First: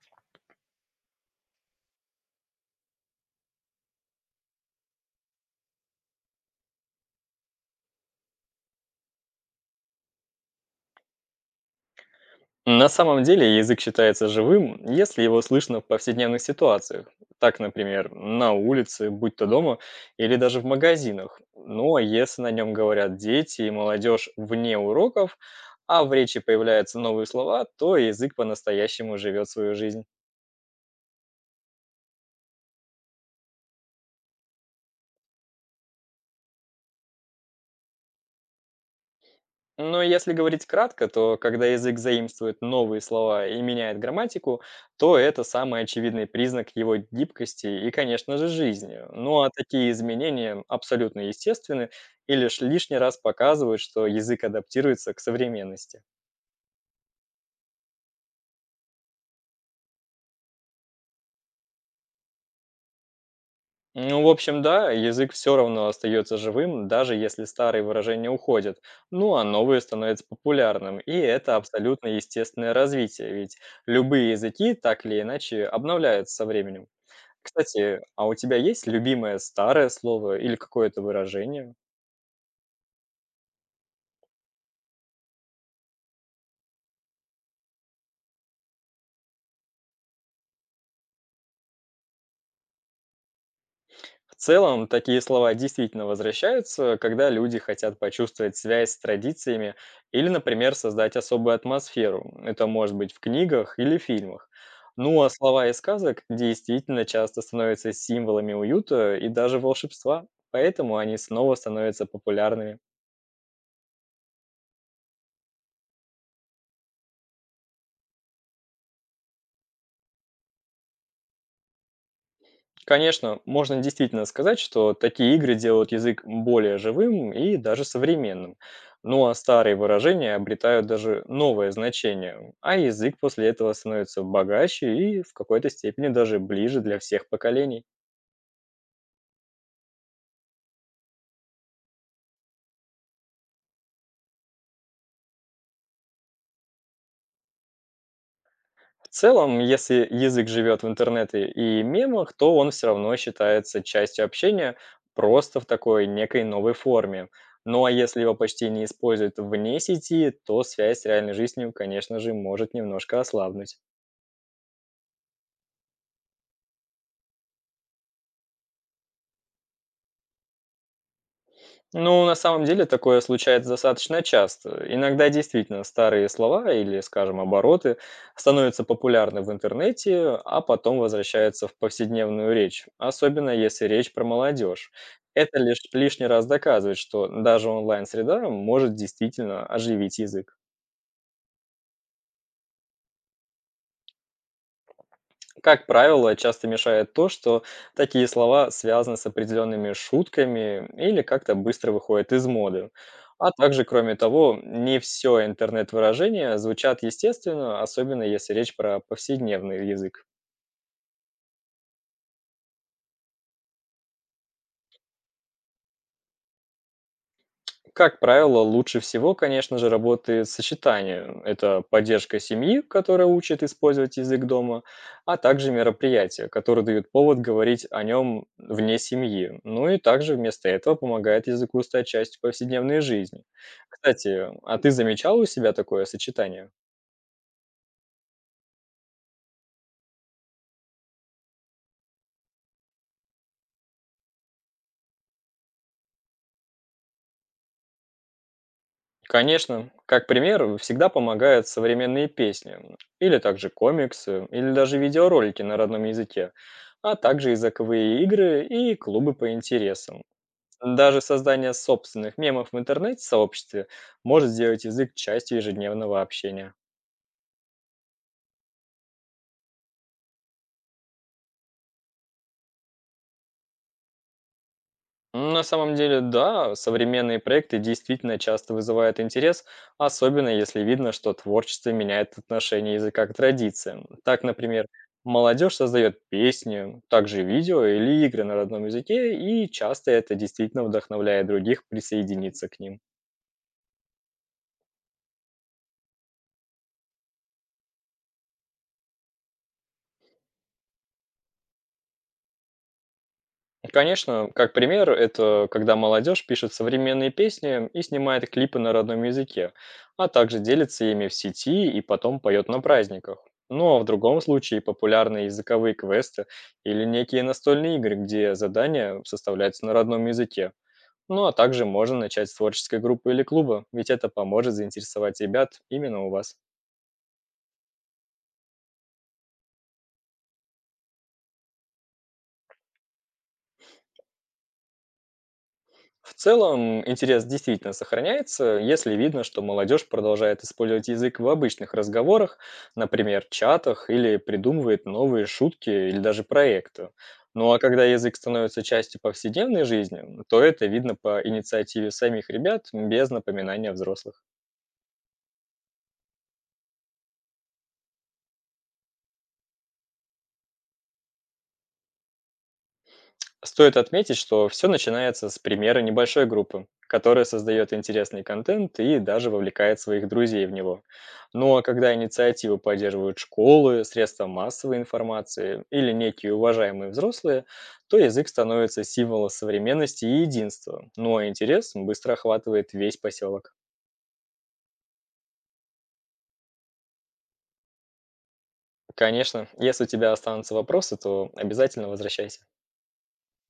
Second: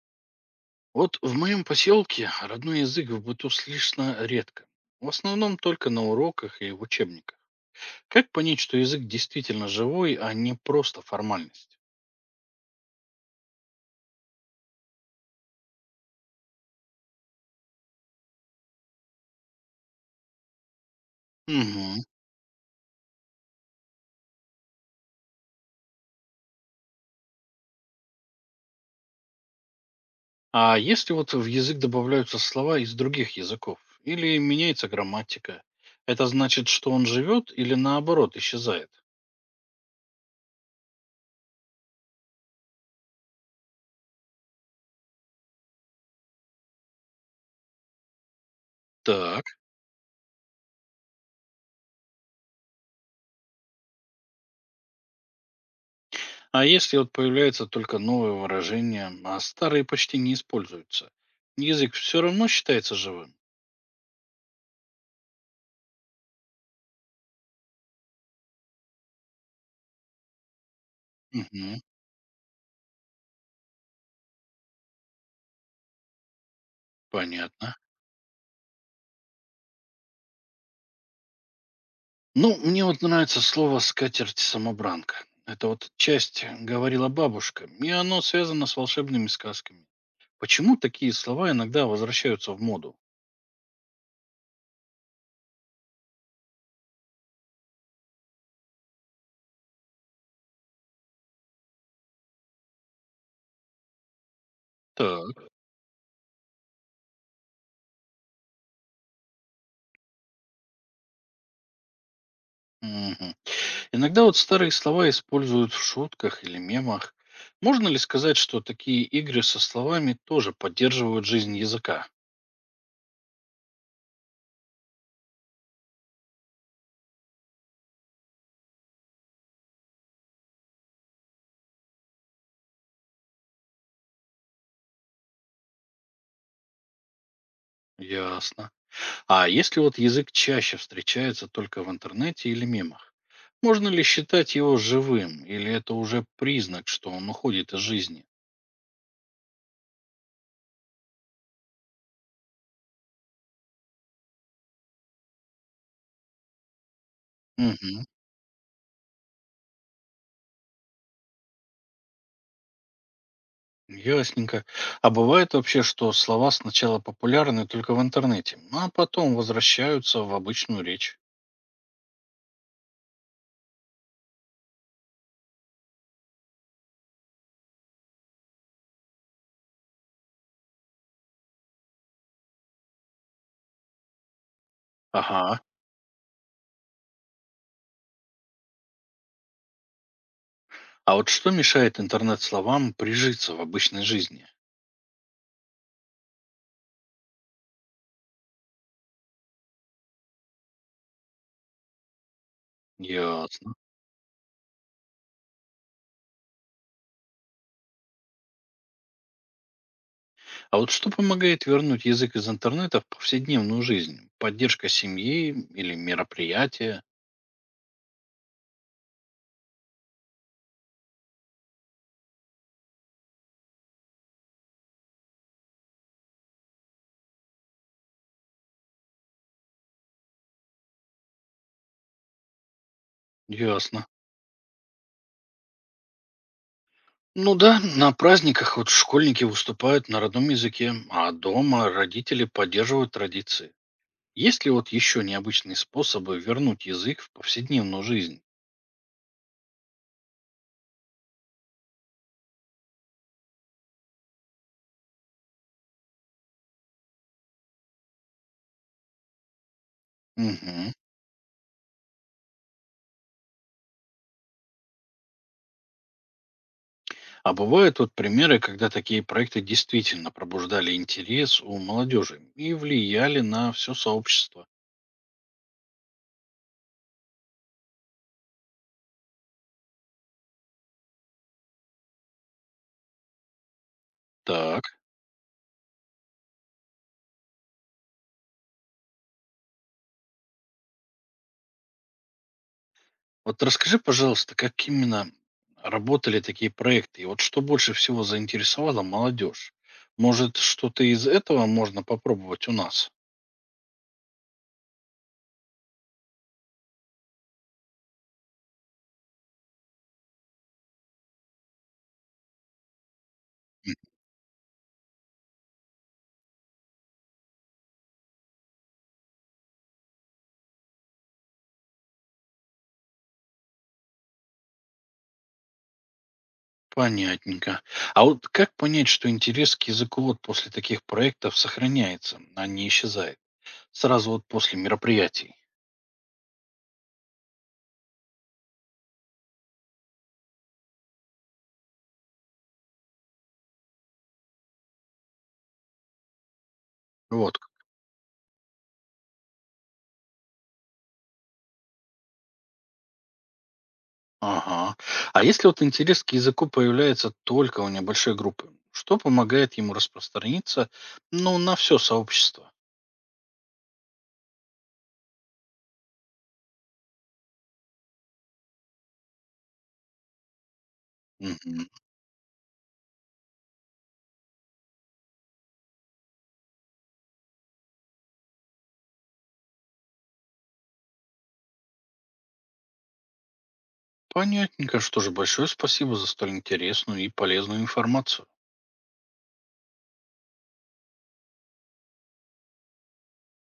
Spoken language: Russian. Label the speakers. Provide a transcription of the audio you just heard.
Speaker 1: Вот в моем поселке родной язык в быту слышно редко. В основном только на уроках и в учебниках. Как понять, что язык действительно живой, а не просто формальность?
Speaker 2: На самом деле язык считается живым, если его слышно в повседневных ситуациях. Так, например, на улице, будь то дома или даже в магазинах. Ну
Speaker 1: Мгм.
Speaker 2: а если на нем говорят дети и молодежь вне уроков, а в речи появляются новые слова, то язык по-настоящему живет свою жизнь.
Speaker 1: А если вот в язык добавляются слова из других языков или меняется грамматика, это значит, что он живет или наоборот исчезает?
Speaker 2: Но если говорить кратко, то когда язык заимствует новые слова и меняет грамматику, то это самый очевидный признак его гибкости и, конечно же, жизни. Ну
Speaker 1: Так.
Speaker 2: а такие изменения абсолютно естественны и лишь лишний раз показывают, что язык адаптируется к современности.
Speaker 1: А если вот появляются только новые выражения, а старые почти не используются, язык все равно считается живым?
Speaker 2: Ну, в общем, да, язык все равно остается живым, даже если старые выражения уходят. Ну, а новые становятся популярным. И это
Speaker 1: Угу.
Speaker 2: абсолютно естественное развитие, ведь любые языки так или иначе обновляются со временем.
Speaker 1: Понятно.
Speaker 2: Кстати, а у тебя есть любимое старое слово или какое-то выражение?
Speaker 1: Ну, мне вот нравится слово «скатерть-самобранка». Это вот часть говорила бабушка, и оно связано с волшебными сказками. Почему такие слова иногда возвращаются в моду?
Speaker 2: В целом, такие слова действительно возвращаются, когда люди хотят почувствовать связь с традициями или, например, создать особую атмосферу. Это может быть в книгах или фильмах. Ну а
Speaker 1: Так.
Speaker 2: слова из сказок действительно часто становятся символами уюта и даже волшебства, поэтому они снова становятся популярными.
Speaker 1: Мгм. Иногда вот старые слова используют в шутках или мемах. Можно ли сказать, что такие игры со словами тоже поддерживают жизнь языка?
Speaker 2: Конечно, можно действительно сказать, что такие игры делают язык более живым и даже современным. Ну а старые выражения обретают даже новое значение, а язык после этого становится богаче и в какой-то степени даже ближе для всех поколений.
Speaker 1: Ясно. А если вот язык чаще встречается только в интернете или мемах, можно ли считать его живым, или это уже признак, что он уходит из жизни?
Speaker 2: В целом, если язык живет в интернете и мемах, то он все равно считается частью общения просто в такой некой новой форме. Ну а
Speaker 1: Мгм.
Speaker 2: если его почти не используют вне сети, то связь с реальной жизнью, конечно же, может немножко ослабнуть.
Speaker 1: Ясненько. А бывает вообще, что слова сначала популярны только в интернете, ну, а потом возвращаются в обычную речь.
Speaker 2: Ну, на самом деле такое случается достаточно часто. Иногда действительно старые слова или, скажем, обороты становятся популярны в интернете, а потом возвращаются в повседневную речь, особенно если речь про молодежь. Это
Speaker 1: Ага.
Speaker 2: лишь лишний раз доказывает, что даже онлайн-среда может действительно оживить язык.
Speaker 1: А вот что мешает интернет-словам прижиться в обычной жизни?
Speaker 2: Как правило, часто мешает то, что такие слова связаны с определенными шутками или как-то быстро выходят из моды. А
Speaker 1: Ясно.
Speaker 2: также, кроме того, не все интернет-выражения звучат естественно, особенно если речь про повседневный язык.
Speaker 1: А вот что помогает вернуть язык из интернета в повседневную жизнь? Поддержка семьи или мероприятия?
Speaker 2: Как правило, лучше всего, конечно же, работает сочетание. Это поддержка семьи, которая учит использовать язык дома, а также мероприятия, которые дают повод говорить о нем вне семьи. Ну и также вместо этого помогает языку стать частью повседневной жизни.
Speaker 1: Ясно.
Speaker 2: Кстати, а ты замечал у себя такое сочетание?
Speaker 1: Ну да, на праздниках вот школьники выступают на родном языке, а дома родители поддерживают традиции. Есть ли вот еще необычные способы вернуть язык в повседневную жизнь?
Speaker 2: Конечно, как пример всегда помогают современные песни, или также комиксы, или даже видеоролики на родном языке, а также языковые игры и клубы по интересам.
Speaker 1: Мгм.
Speaker 2: Даже создание собственных мемов в интернете-сообществе может сделать язык частью ежедневного общения.
Speaker 1: А бывают вот примеры, когда такие проекты действительно пробуждали интерес у молодежи и влияли на все сообщество.
Speaker 2: На самом деле, да, современные проекты действительно часто вызывают интерес, особенно если видно, что творчество меняет отношение языка к традициям. Так,
Speaker 1: Так.
Speaker 2: например, молодежь создает песни, также видео или игры на родном языке, и часто это действительно вдохновляет других присоединиться к ним.
Speaker 1: Вот расскажи, пожалуйста, как именно работали такие проекты? И вот что больше всего заинтересовало молодежь? Может, что-то из этого можно попробовать у нас?
Speaker 2: Конечно, как пример, это когда молодежь пишет современные песни и снимает клипы на родном языке, а также делится ими в сети и потом поет на праздниках.
Speaker 1: М.
Speaker 2: Ну а в другом случае популярные языковые квесты или некие настольные игры, где задания составляются на родном языке. Ну а также можно начать с творческой группы или клуба, ведь это поможет заинтересовать ребят именно у вас.
Speaker 1: Понятненько. А вот как понять, что интерес к языку вот после таких проектов сохраняется, а не исчезает? Сразу вот после мероприятий.
Speaker 2: В целом, интерес действительно сохраняется, если видно, что молодежь продолжает использовать язык в обычных разговорах, например, чатах, или придумывает новые шутки или даже проекты.
Speaker 1: Вот. к-
Speaker 2: Ну а когда язык становится частью повседневной жизни, то это видно по инициативе самих ребят без напоминания взрослых.
Speaker 1: Ага. А если вот интерес к языку появляется только у небольшой группы, что помогает ему распространиться, ну, на все сообщество?
Speaker 2: Стоит отметить, что все начинается с примера небольшой группы, которая создает интересный контент и даже вовлекает своих друзей в него. Но когда инициативу поддерживают школы, средства массовой информации или некие уважаемые взрослые, то язык становится символом современности и единства, но интерес быстро охватывает весь поселок.
Speaker 1: Понятненько, что же, большое спасибо за столь интересную и полезную информацию.
Speaker 2: Конечно, если у тебя останутся вопросы, то обязательно возвращайся.